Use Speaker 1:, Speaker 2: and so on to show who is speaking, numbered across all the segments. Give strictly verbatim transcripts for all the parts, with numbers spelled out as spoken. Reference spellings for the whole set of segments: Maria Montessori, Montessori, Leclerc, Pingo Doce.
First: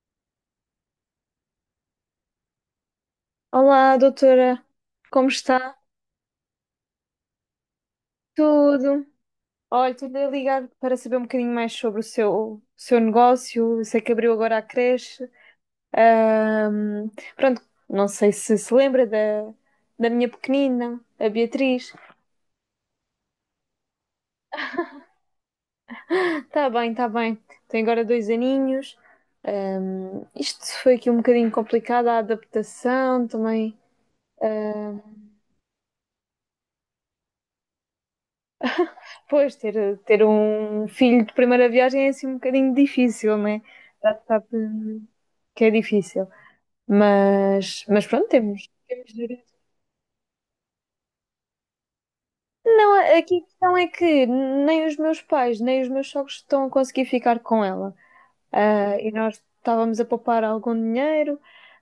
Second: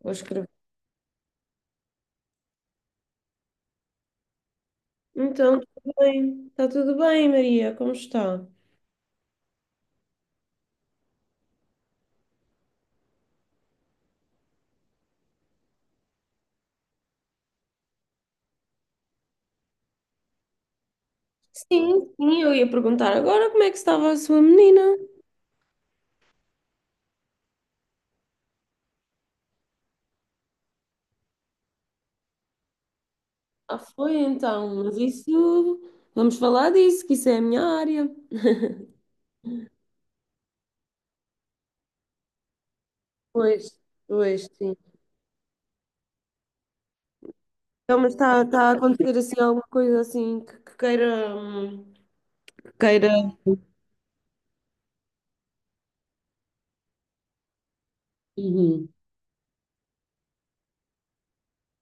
Speaker 1: Vou escrever.
Speaker 2: Olá, doutora, como
Speaker 1: Então,
Speaker 2: está?
Speaker 1: tudo bem. Está tudo bem, Maria? Como está?
Speaker 2: Tudo. Olha, estou a ligar para saber um bocadinho mais sobre o seu, o seu negócio. Eu sei que abriu agora a creche. Ahm, pronto, não sei se se lembra da, da minha pequenina, a Beatriz.
Speaker 1: Sim, sim, eu ia perguntar agora como é que estava a sua menina.
Speaker 2: Está bem, está bem. Tem agora dois aninhos. Ahm, isto foi aqui um bocadinho complicado, a adaptação também.
Speaker 1: Ah, foi então, mas
Speaker 2: Ahm,
Speaker 1: isso. Vamos falar disso, que isso é a minha área.
Speaker 2: pois, ter, ter um filho de primeira viagem é assim um bocadinho difícil, não é?
Speaker 1: Pois,
Speaker 2: Já
Speaker 1: pois,
Speaker 2: sabe.
Speaker 1: sim.
Speaker 2: Que é difícil. Mas,
Speaker 1: Então,
Speaker 2: mas
Speaker 1: mas
Speaker 2: pronto,
Speaker 1: está
Speaker 2: temos,
Speaker 1: está a
Speaker 2: temos
Speaker 1: acontecer assim
Speaker 2: direito.
Speaker 1: alguma coisa assim que, que queira. Hum, que queira.
Speaker 2: Não, aqui a questão é que nem os meus pais, nem os meus sogros estão a conseguir ficar com ela.
Speaker 1: Uhum.
Speaker 2: Ah, e nós estávamos a poupar algum dinheiro,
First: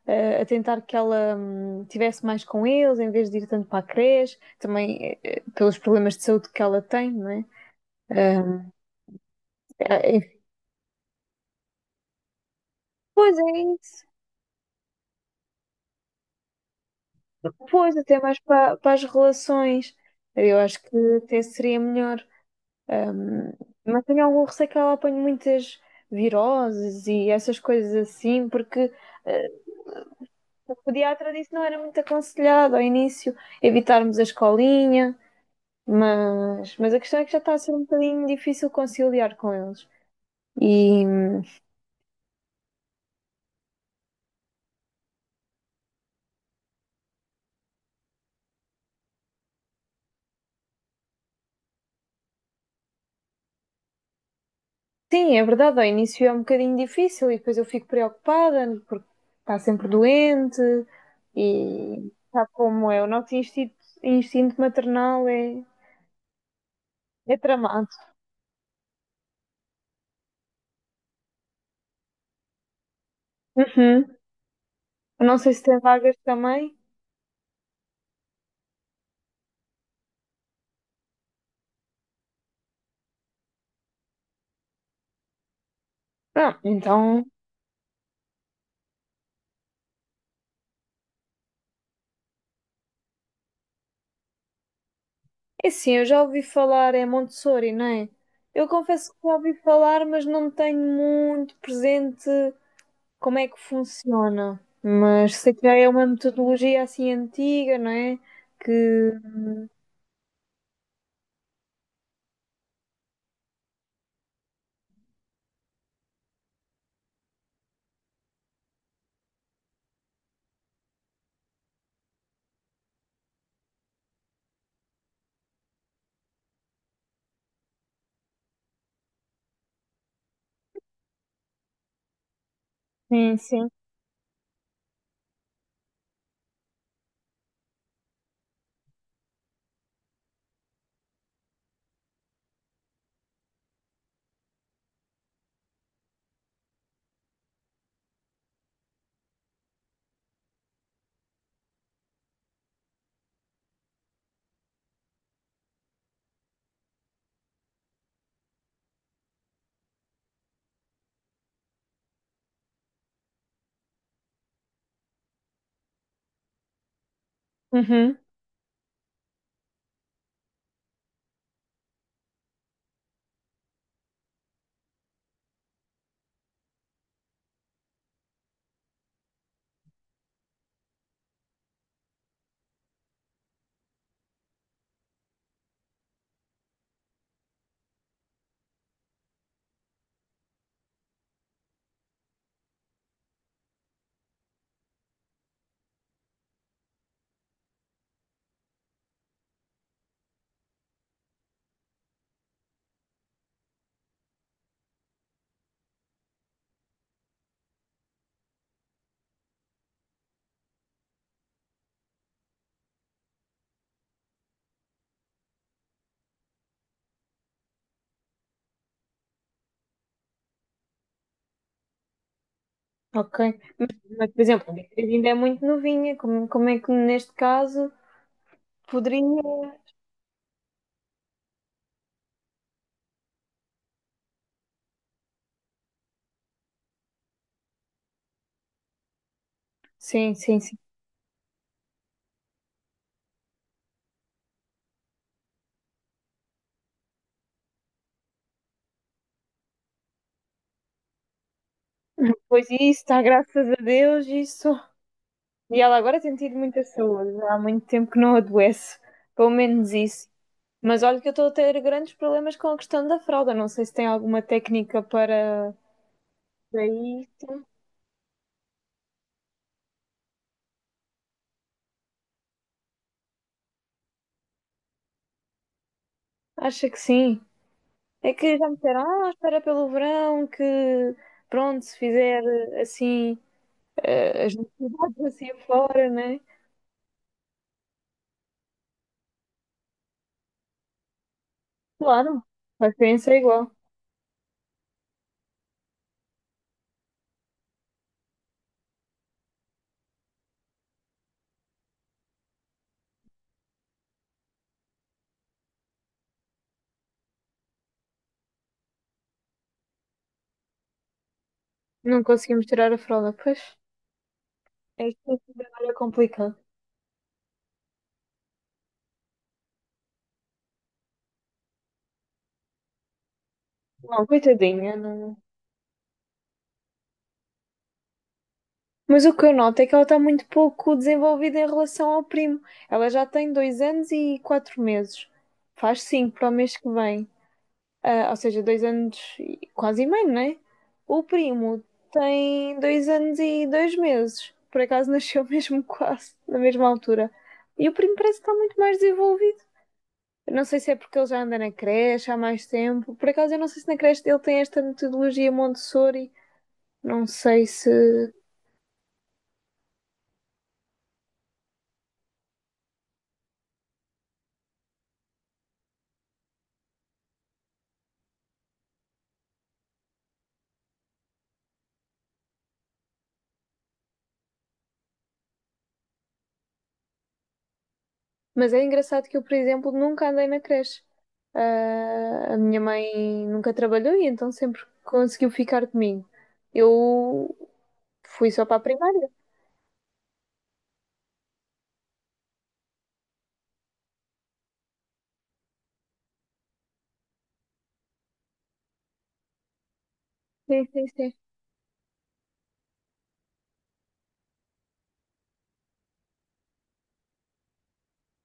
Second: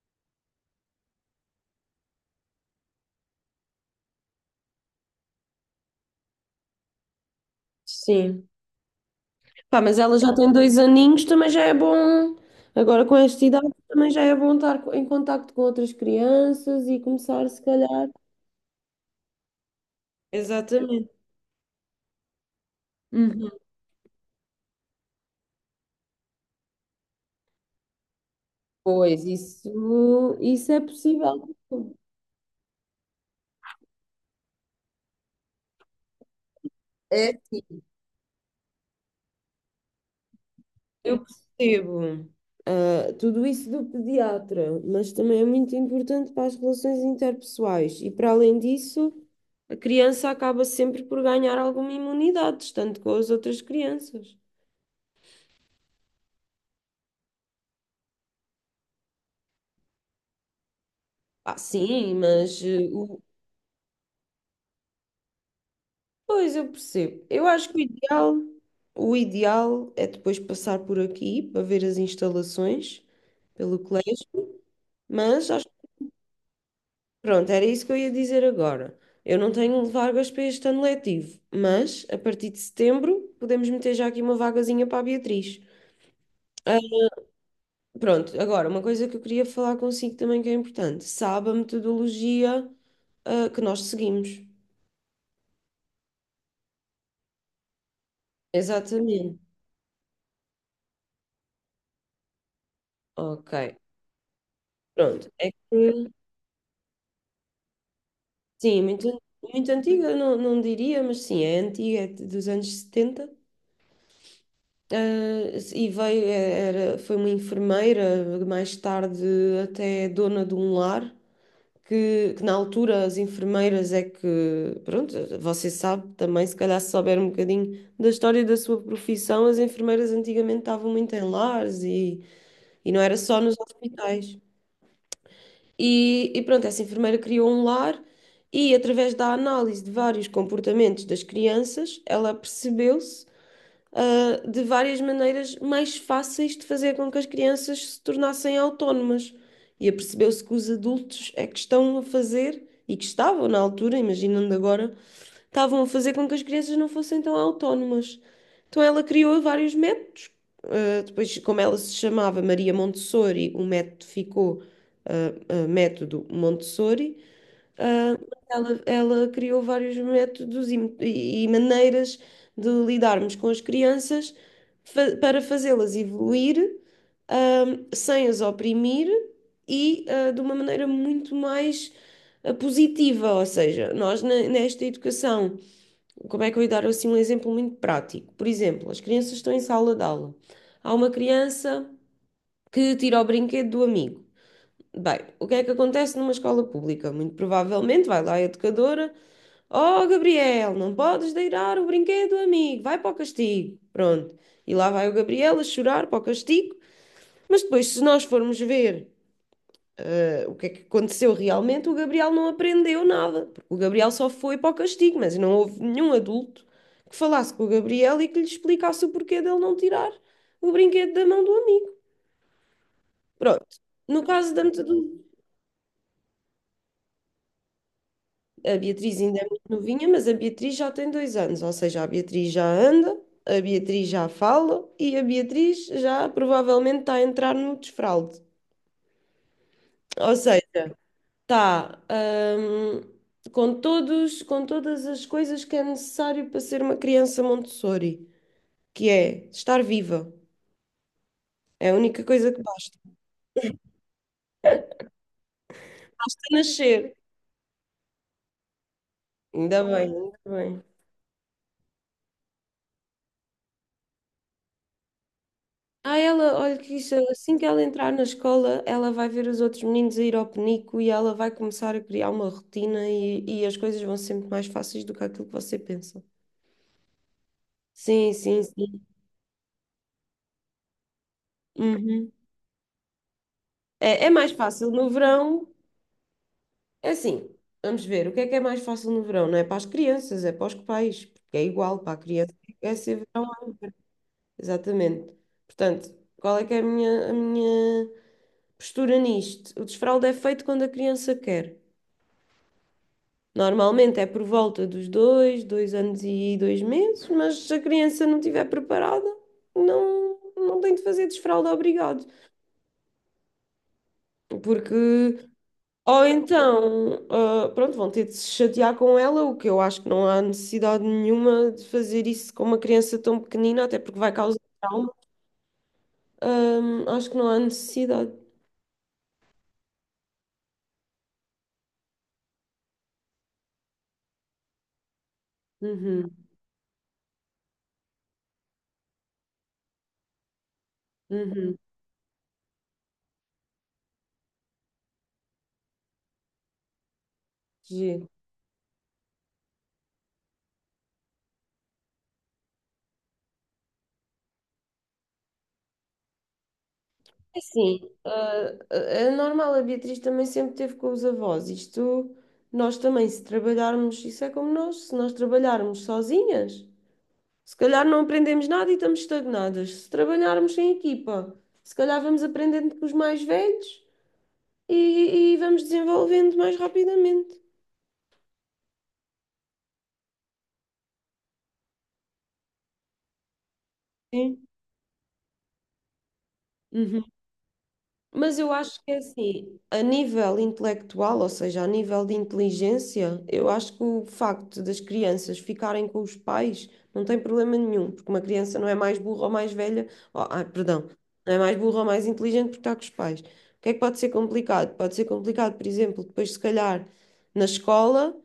Speaker 2: ah, a tentar que ela hum, tivesse mais com eles, em vez de ir tanto para a creche, também eh, eh, pelos problemas de saúde que ela tem, não é?
Speaker 1: Sim.
Speaker 2: Ah,
Speaker 1: Pá, mas
Speaker 2: ah,
Speaker 1: ela já
Speaker 2: enfim,
Speaker 1: tem dois aninhos, também já é bom. Agora com
Speaker 2: pois
Speaker 1: esta
Speaker 2: é
Speaker 1: idade
Speaker 2: isso.
Speaker 1: também já é bom estar co- em contacto com outras crianças e começar, se
Speaker 2: Pois,
Speaker 1: calhar.
Speaker 2: até mais para, para as relações. Eu acho que
Speaker 1: Exatamente.
Speaker 2: até seria melhor.
Speaker 1: Uhum.
Speaker 2: Mas tenho algum receio que ela apanhe muitas viroses e essas coisas assim, porque
Speaker 1: Pois,
Speaker 2: eh,
Speaker 1: isso, isso
Speaker 2: o
Speaker 1: é
Speaker 2: pediatra
Speaker 1: possível.
Speaker 2: disse que não era muito aconselhado ao início evitarmos a escolinha, mas, mas a questão é que
Speaker 1: É,
Speaker 2: já está a ser um
Speaker 1: sim.
Speaker 2: bocadinho difícil conciliar com eles. E
Speaker 1: Eu percebo. Ah, tudo isso do pediatra, mas também é muito importante para as relações interpessoais. E para além disso, a criança acaba sempre por ganhar alguma imunidade, tanto com as outras crianças.
Speaker 2: sim, é verdade, ao início é um bocadinho difícil e depois eu fico preocupada porque está sempre doente
Speaker 1: Ah,
Speaker 2: e
Speaker 1: sim,
Speaker 2: sabe
Speaker 1: mas
Speaker 2: como
Speaker 1: eh,
Speaker 2: é, o
Speaker 1: o-
Speaker 2: nosso instinto, instinto maternal é,
Speaker 1: pois eu percebo.
Speaker 2: é
Speaker 1: Eu acho que o
Speaker 2: tramado.
Speaker 1: ideal, o ideal é depois passar por aqui para ver as instalações pelo
Speaker 2: Uhum.
Speaker 1: colégio,
Speaker 2: Eu não
Speaker 1: mas
Speaker 2: sei se tem vagas também.
Speaker 1: Pronto, era isso que eu ia dizer agora. Eu não tenho vagas para este ano letivo, mas a partir de setembro podemos meter já aqui uma vagazinha para a Beatriz.
Speaker 2: Ah,
Speaker 1: Ah,
Speaker 2: então.
Speaker 1: pronto, agora, uma coisa que eu queria falar consigo também que é importante. Sabe a metodologia, ah, que nós seguimos.
Speaker 2: É sim, eu já ouvi falar, é Montessori, não é? Eu confesso que já
Speaker 1: Exatamente.
Speaker 2: ouvi falar, mas não tenho muito presente como é
Speaker 1: Ok.
Speaker 2: que funciona.
Speaker 1: Pronto.
Speaker 2: Mas
Speaker 1: É
Speaker 2: sei que já é uma
Speaker 1: que,
Speaker 2: metodologia assim antiga, não é?
Speaker 1: sim,
Speaker 2: Que.
Speaker 1: muito, muito antiga, não, não diria, mas sim, é antiga, é dos anos setenta. Ah, e veio, é, era, foi uma enfermeira, mais tarde até dona de um lar, que, que na altura as enfermeiras é que, pronto, você sabe também, se calhar se souber um bocadinho da história da sua profissão, as enfermeiras antigamente estavam muito em lares e, e não era
Speaker 2: Sim,
Speaker 1: só nos
Speaker 2: sim.
Speaker 1: hospitais. E, e pronto, essa enfermeira criou um lar e através da análise de vários comportamentos das crianças, ela percebeu-se ah, de várias maneiras mais fáceis de fazer com que as crianças se tornassem autónomas. E apercebeu-se que os adultos é que estão a fazer, e que estavam na altura, imaginando agora, estavam a fazer com que as crianças não fossem tão autónomas. Então ela criou vários métodos. Ah, depois, como ela se chamava Maria Montessori, o método ficou ah, ah, método Montessori.
Speaker 2: Uhum,
Speaker 1: Ela, ela criou vários métodos e, e maneiras de lidarmos com as crianças fa- para fazê-las evoluir, ahm, sem as oprimir e, ah, de uma maneira muito mais ah, positiva. Ou seja, nós ne- nesta educação, como é que eu ia dar assim um exemplo muito prático? Por exemplo, as crianças estão em sala de aula. Há uma criança que tira o brinquedo do amigo. Bem, o que é que acontece numa escola pública? Muito provavelmente vai lá a educadora. Oh, Gabriel, não podes deirar o brinquedo, amigo, vai para o castigo. Pronto. E lá vai o Gabriel a chorar para o castigo, mas depois, se nós formos ver eh, o que é que aconteceu realmente, o Gabriel não aprendeu nada, porque o Gabriel só foi para o castigo, mas não houve nenhum adulto que falasse com o Gabriel e que lhe explicasse o porquê dele não tirar o brinquedo da mão do amigo.
Speaker 2: ok.
Speaker 1: Pronto. No
Speaker 2: Mas, por
Speaker 1: caso da
Speaker 2: exemplo, a minha filha
Speaker 1: metodologia.
Speaker 2: ainda é muito novinha, como, como é que neste caso
Speaker 1: A
Speaker 2: poderia.
Speaker 1: Beatriz ainda é muito novinha, mas a Beatriz já tem dois anos, ou seja, a Beatriz já anda, a Beatriz já fala e a Beatriz já provavelmente está a entrar no desfralde.
Speaker 2: Sim,
Speaker 1: Ou
Speaker 2: sim,
Speaker 1: seja,
Speaker 2: sim.
Speaker 1: está, hum, com todos, com todas as coisas que é necessário para ser uma criança Montessori, que é estar viva. É a única coisa que
Speaker 2: Pois isso,
Speaker 1: basta.
Speaker 2: está graças a Deus, isso e ela agora tem tido muita
Speaker 1: Nascer.
Speaker 2: saúde, há muito tempo que não adoece, pelo
Speaker 1: Ainda
Speaker 2: menos
Speaker 1: bem,
Speaker 2: isso.
Speaker 1: ainda bem.
Speaker 2: Mas olha que eu estou a ter grandes problemas com a questão da fralda, não sei se tem alguma técnica para
Speaker 1: Ah, ela, olha
Speaker 2: para
Speaker 1: que isso,
Speaker 2: isso.
Speaker 1: assim que ela entrar na escola, ela vai ver os outros meninos a ir ao penico e ela vai começar a criar uma rotina e, e as coisas vão ser muito mais fáceis do que aquilo que você pensa.
Speaker 2: Acha que sim? É
Speaker 1: Sim,
Speaker 2: que
Speaker 1: sim,
Speaker 2: já me disseram,
Speaker 1: sim.
Speaker 2: ah, espera pelo verão, que pronto, se
Speaker 1: Uhum.
Speaker 2: fizer eh, assim
Speaker 1: É, é
Speaker 2: eh,
Speaker 1: mais
Speaker 2: as
Speaker 1: fácil no
Speaker 2: necessidades assim
Speaker 1: verão.
Speaker 2: fora, né?
Speaker 1: É assim, vamos ver, o que é que é mais fácil no verão? Não é para as crianças, é para os pais, porque é igual para a
Speaker 2: Claro,
Speaker 1: criança,
Speaker 2: a
Speaker 1: é ser
Speaker 2: experiência é
Speaker 1: verão.
Speaker 2: igual.
Speaker 1: Exatamente. Portanto, qual é que é a minha, a minha, postura nisto? O desfraldo é feito quando a criança quer. Normalmente é por volta dos dois, dois anos e dois meses, mas se a criança não estiver preparada, não, não tem de fazer desfralda
Speaker 2: Não
Speaker 1: obrigado.
Speaker 2: conseguimos tirar a fralda, pois.
Speaker 1: Porque,
Speaker 2: É isto que trabalho é
Speaker 1: ou
Speaker 2: complicado.
Speaker 1: então, ah, pronto, vão ter de se chatear com ela, o que eu acho que não há necessidade nenhuma de fazer isso com uma criança tão pequenina, até porque
Speaker 2: Não,
Speaker 1: vai causar
Speaker 2: coitadinha,
Speaker 1: trauma.
Speaker 2: não.
Speaker 1: Ahm, acho que não há necessidade.
Speaker 2: Mas o que eu noto é que ela está muito pouco desenvolvida em relação ao primo. Ela já tem dois anos e quatro meses. Faz
Speaker 1: Uhum,
Speaker 2: cinco para o mês que vem. Ah, ou seja, dois anos e quase e meio, não é? O
Speaker 1: uhum,
Speaker 2: primo tem dois anos e dois meses. Por acaso nasceu mesmo quase na mesma altura. E o primo
Speaker 1: giro.
Speaker 2: parece que está muito mais desenvolvido. Eu não sei se é porque ele já anda na creche há mais tempo. Por acaso eu não sei se na creche dele tem esta metodologia Montessori. Não
Speaker 1: É
Speaker 2: sei se
Speaker 1: Assim, ah, é normal, a Beatriz também sempre teve com os avós. Isto, nós também, se trabalharmos, isso é como nós, se nós trabalharmos sozinhas, se calhar não aprendemos nada e estamos estagnadas. Se trabalharmos em equipa, se calhar vamos aprendendo com os mais velhos e, e vamos desenvolvendo mais rapidamente.
Speaker 2: mas é engraçado que eu, por exemplo, nunca andei na creche. Ah, a minha mãe nunca trabalhou e então
Speaker 1: Sim.
Speaker 2: sempre conseguiu ficar comigo.
Speaker 1: Uhum.
Speaker 2: Eu fui
Speaker 1: Mas
Speaker 2: só
Speaker 1: eu
Speaker 2: para a
Speaker 1: acho que é
Speaker 2: primária.
Speaker 1: assim, a nível intelectual, ou seja, a nível de inteligência, eu acho que o facto das crianças ficarem com os pais não tem problema nenhum, porque uma criança não é mais burra ou mais velha, ou- ah,
Speaker 2: Sim, sim,
Speaker 1: perdão,
Speaker 2: sim.
Speaker 1: não é mais burra ou mais inteligente porque está com os pais. O que é que pode ser complicado? Pode ser complicado, por exemplo, depois se calhar na escola,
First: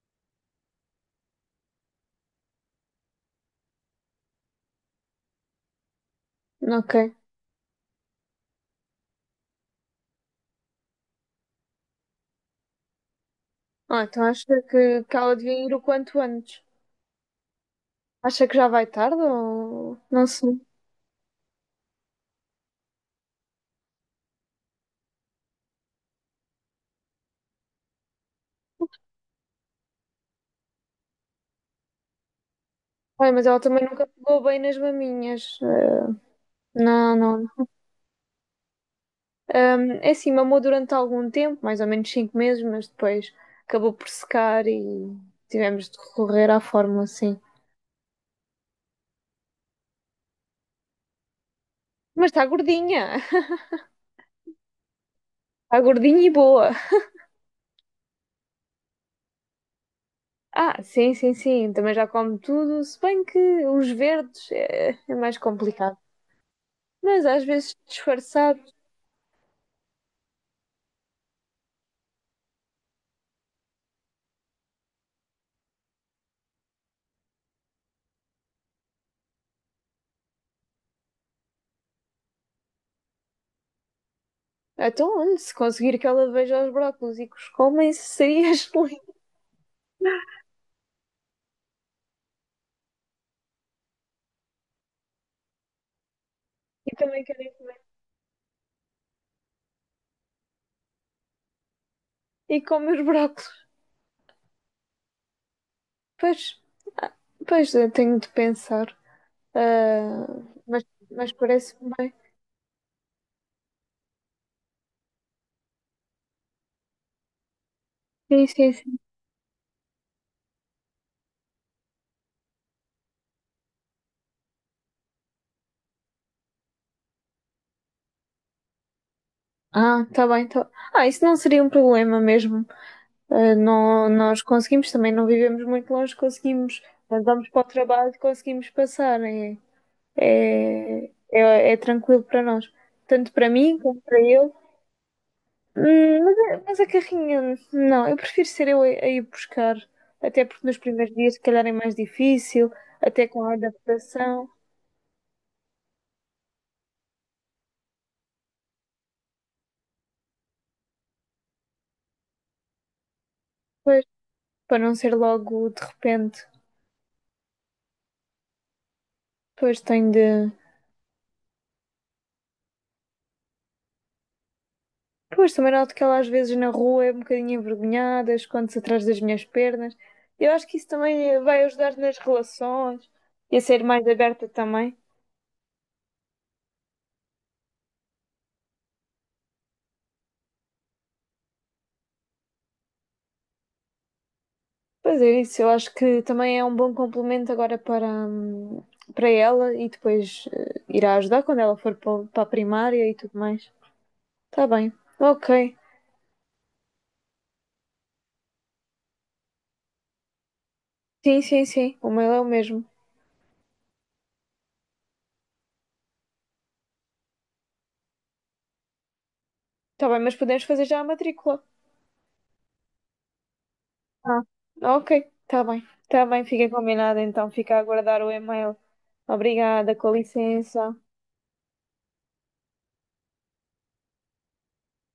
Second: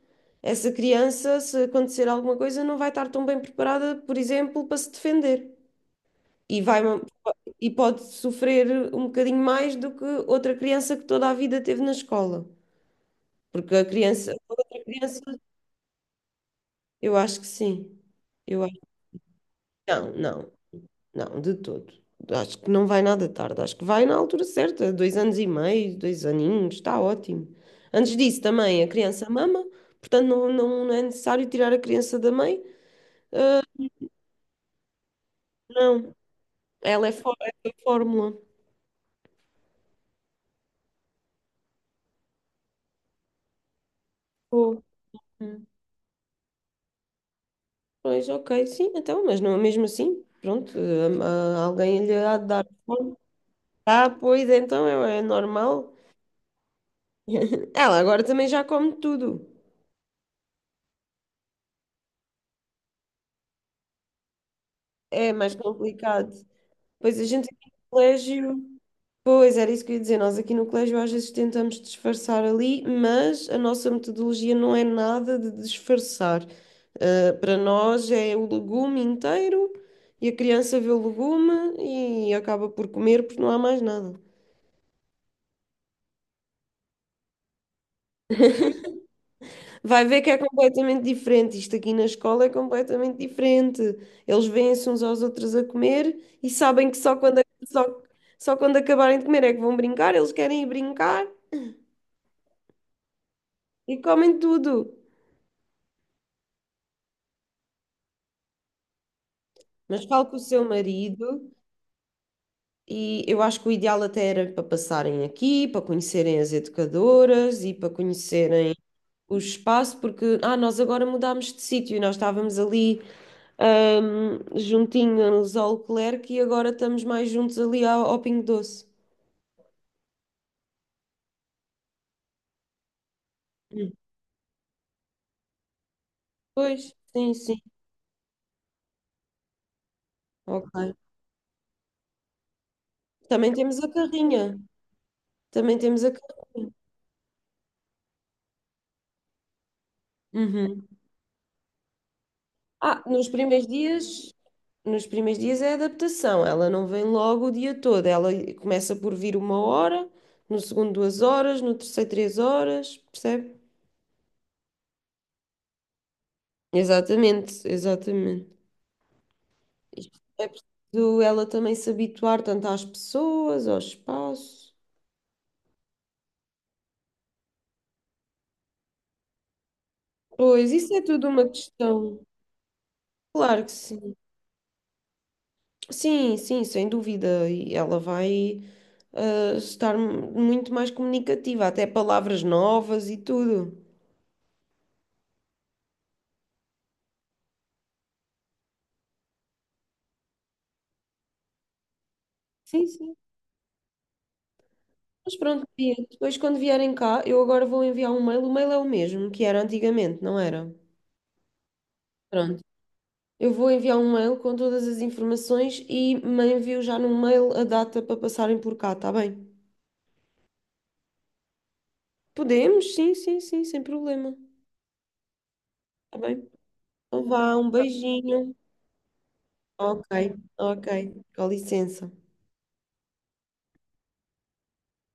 Speaker 1: essa criança, se acontecer alguma coisa, não vai estar tão bem preparada, por exemplo, para se defender. E vai,
Speaker 2: Ok.
Speaker 1: e pode sofrer um bocadinho mais do que outra criança que toda a vida teve na escola. Porque a
Speaker 2: Ah, então
Speaker 1: criança, a
Speaker 2: acha
Speaker 1: outra
Speaker 2: que, que
Speaker 1: criança,
Speaker 2: ela devia ir o quanto antes?
Speaker 1: eu acho que sim.
Speaker 2: Acha que
Speaker 1: Eu
Speaker 2: já
Speaker 1: acho,
Speaker 2: vai tarde ou
Speaker 1: não,
Speaker 2: não
Speaker 1: não,
Speaker 2: sei?
Speaker 1: não, de todo. Acho que não vai nada tarde, acho que vai na altura certa, dois anos e meio, dois aninhos, está ótimo. Antes disso também a criança mama, portanto não, não, não é necessário tirar a criança da mãe,
Speaker 2: Ai, mas ela também nunca pegou bem nas maminhas. Ah,
Speaker 1: não, ela é,
Speaker 2: não,
Speaker 1: fó-
Speaker 2: não.
Speaker 1: é a fórmula.
Speaker 2: Ahm, é assim, mamou durante algum tempo, mais ou menos cinco meses, mas depois acabou por secar
Speaker 1: Pô.
Speaker 2: e tivemos de recorrer à fórmula, sim.
Speaker 1: Pois, ok, sim, então, mas não, mesmo assim, pronto, hum, ah, alguém lhe
Speaker 2: Mas
Speaker 1: há
Speaker 2: está
Speaker 1: de dar
Speaker 2: gordinha.
Speaker 1: fome. Ah, pois, então é, é
Speaker 2: Está
Speaker 1: normal.
Speaker 2: gordinha e boa.
Speaker 1: Ela agora também já come tudo.
Speaker 2: Ah, sim, sim, sim. Também já come tudo. Se bem que os verdes é, é
Speaker 1: É
Speaker 2: mais
Speaker 1: mais
Speaker 2: complicado.
Speaker 1: complicado. Pois a
Speaker 2: Mas às
Speaker 1: gente aqui
Speaker 2: vezes
Speaker 1: no
Speaker 2: disfarçado.
Speaker 1: colégio. Pois, era isso que eu ia dizer. Nós aqui no colégio às vezes tentamos disfarçar ali, mas a nossa metodologia não é nada de disfarçar. Ah, para nós é o legume inteiro e a criança vê o legume e acaba por comer porque não há mais nada.
Speaker 2: Então, olha, se conseguir que ela veja os brócolos e que os comem, seria excelente.
Speaker 1: Vai ver que é completamente diferente. Isto aqui na escola é completamente diferente. Eles veem-se uns aos outros a comer e sabem
Speaker 2: E
Speaker 1: que só
Speaker 2: também
Speaker 1: quando,
Speaker 2: querem comer.
Speaker 1: só, só quando acabarem de comer é que vão brincar. Eles querem ir brincar
Speaker 2: E come os brócolos.
Speaker 1: e comem tudo.
Speaker 2: Pois, ah, pois eu tenho de pensar.
Speaker 1: Mas
Speaker 2: Ah,
Speaker 1: falo com o seu
Speaker 2: mas, mas
Speaker 1: marido
Speaker 2: parece-me bem.
Speaker 1: e eu acho que o ideal até era para passarem aqui, para conhecerem as educadoras e para
Speaker 2: Sim, sim,
Speaker 1: conhecerem
Speaker 2: sim.
Speaker 1: o espaço, porque ah, nós agora mudámos de sítio e nós estávamos ali. Ahm, juntinho juntinhos ao Leclerc e agora estamos mais juntos ali ao, ao Pingo Doce.
Speaker 2: Ah, está bem. Tá... Ah, isso não seria um problema mesmo. Uh,
Speaker 1: Hum.
Speaker 2: nó- nós conseguimos, também não vivemos muito longe, conseguimos,
Speaker 1: Pois,
Speaker 2: quando
Speaker 1: sim,
Speaker 2: vamos para
Speaker 1: sim.
Speaker 2: o trabalho, conseguimos passar. É,
Speaker 1: Ok.
Speaker 2: é, é, é tranquilo para nós, tanto para
Speaker 1: Também
Speaker 2: mim
Speaker 1: temos a
Speaker 2: como para ele.
Speaker 1: carrinha. Também temos a
Speaker 2: Hum, Mas, a-
Speaker 1: carrinha.
Speaker 2: mas a carrinha, não, eu prefiro ser eu a, a ir buscar, até porque nos
Speaker 1: Uhum.
Speaker 2: primeiros dias, se calhar, é mais difícil,
Speaker 1: Ah,
Speaker 2: até
Speaker 1: nos
Speaker 2: com a
Speaker 1: primeiros dias,
Speaker 2: adaptação,
Speaker 1: nos primeiros dias é adaptação. Ela não vem logo o dia todo. Ela começa por vir uma hora, no segundo duas horas, no terceiro três horas, percebe?
Speaker 2: pois, para não ser logo de repente.
Speaker 1: Exatamente, exatamente.
Speaker 2: Pois tenho
Speaker 1: Isto
Speaker 2: de.
Speaker 1: É preciso ela também se habituar tanto às pessoas, ao espaço.
Speaker 2: Pois também noto que ela às vezes na rua é um bocadinho envergonhada, esconde-se atrás das minhas pernas. Eu acho
Speaker 1: Pois,
Speaker 2: que isso
Speaker 1: isso é tudo
Speaker 2: também
Speaker 1: uma
Speaker 2: vai ajudar nas
Speaker 1: questão.
Speaker 2: relações e a
Speaker 1: Claro que
Speaker 2: ser mais
Speaker 1: sim.
Speaker 2: aberta também.
Speaker 1: Sim, sim, sem dúvida. E ela vai ah, estar mu- muito mais comunicativa, até palavras novas e tudo.
Speaker 2: Pois é, isso eu acho que também é um bom complemento agora para, hum, para ela e depois eh, irá ajudar quando ela for pa- para a
Speaker 1: Sim,
Speaker 2: primária e
Speaker 1: sim.
Speaker 2: tudo mais. Tá bem.
Speaker 1: Mas pronto,
Speaker 2: Ok.
Speaker 1: Bia, depois quando vierem cá, eu agora vou enviar um mail. O mail é o mesmo que era antigamente, não era?
Speaker 2: Sim, sim, sim. O mail é o
Speaker 1: Pronto.
Speaker 2: mesmo.
Speaker 1: Eu vou enviar um mail com todas as informações e me envio já no mail a data para passarem por cá, tá bem?
Speaker 2: Tá bem, mas podemos fazer já a matrícula.
Speaker 1: Podemos, sim, sim, sim, sem problema.
Speaker 2: Ah, ok. Tá bem.
Speaker 1: Tá
Speaker 2: Tá bem,
Speaker 1: bem?
Speaker 2: fica combinado
Speaker 1: Então
Speaker 2: então.
Speaker 1: vá, um
Speaker 2: Fica a aguardar o
Speaker 1: beijinho.
Speaker 2: e-mail. Obrigada,
Speaker 1: Ok,
Speaker 2: com
Speaker 1: ok,
Speaker 2: licença.
Speaker 1: com licença.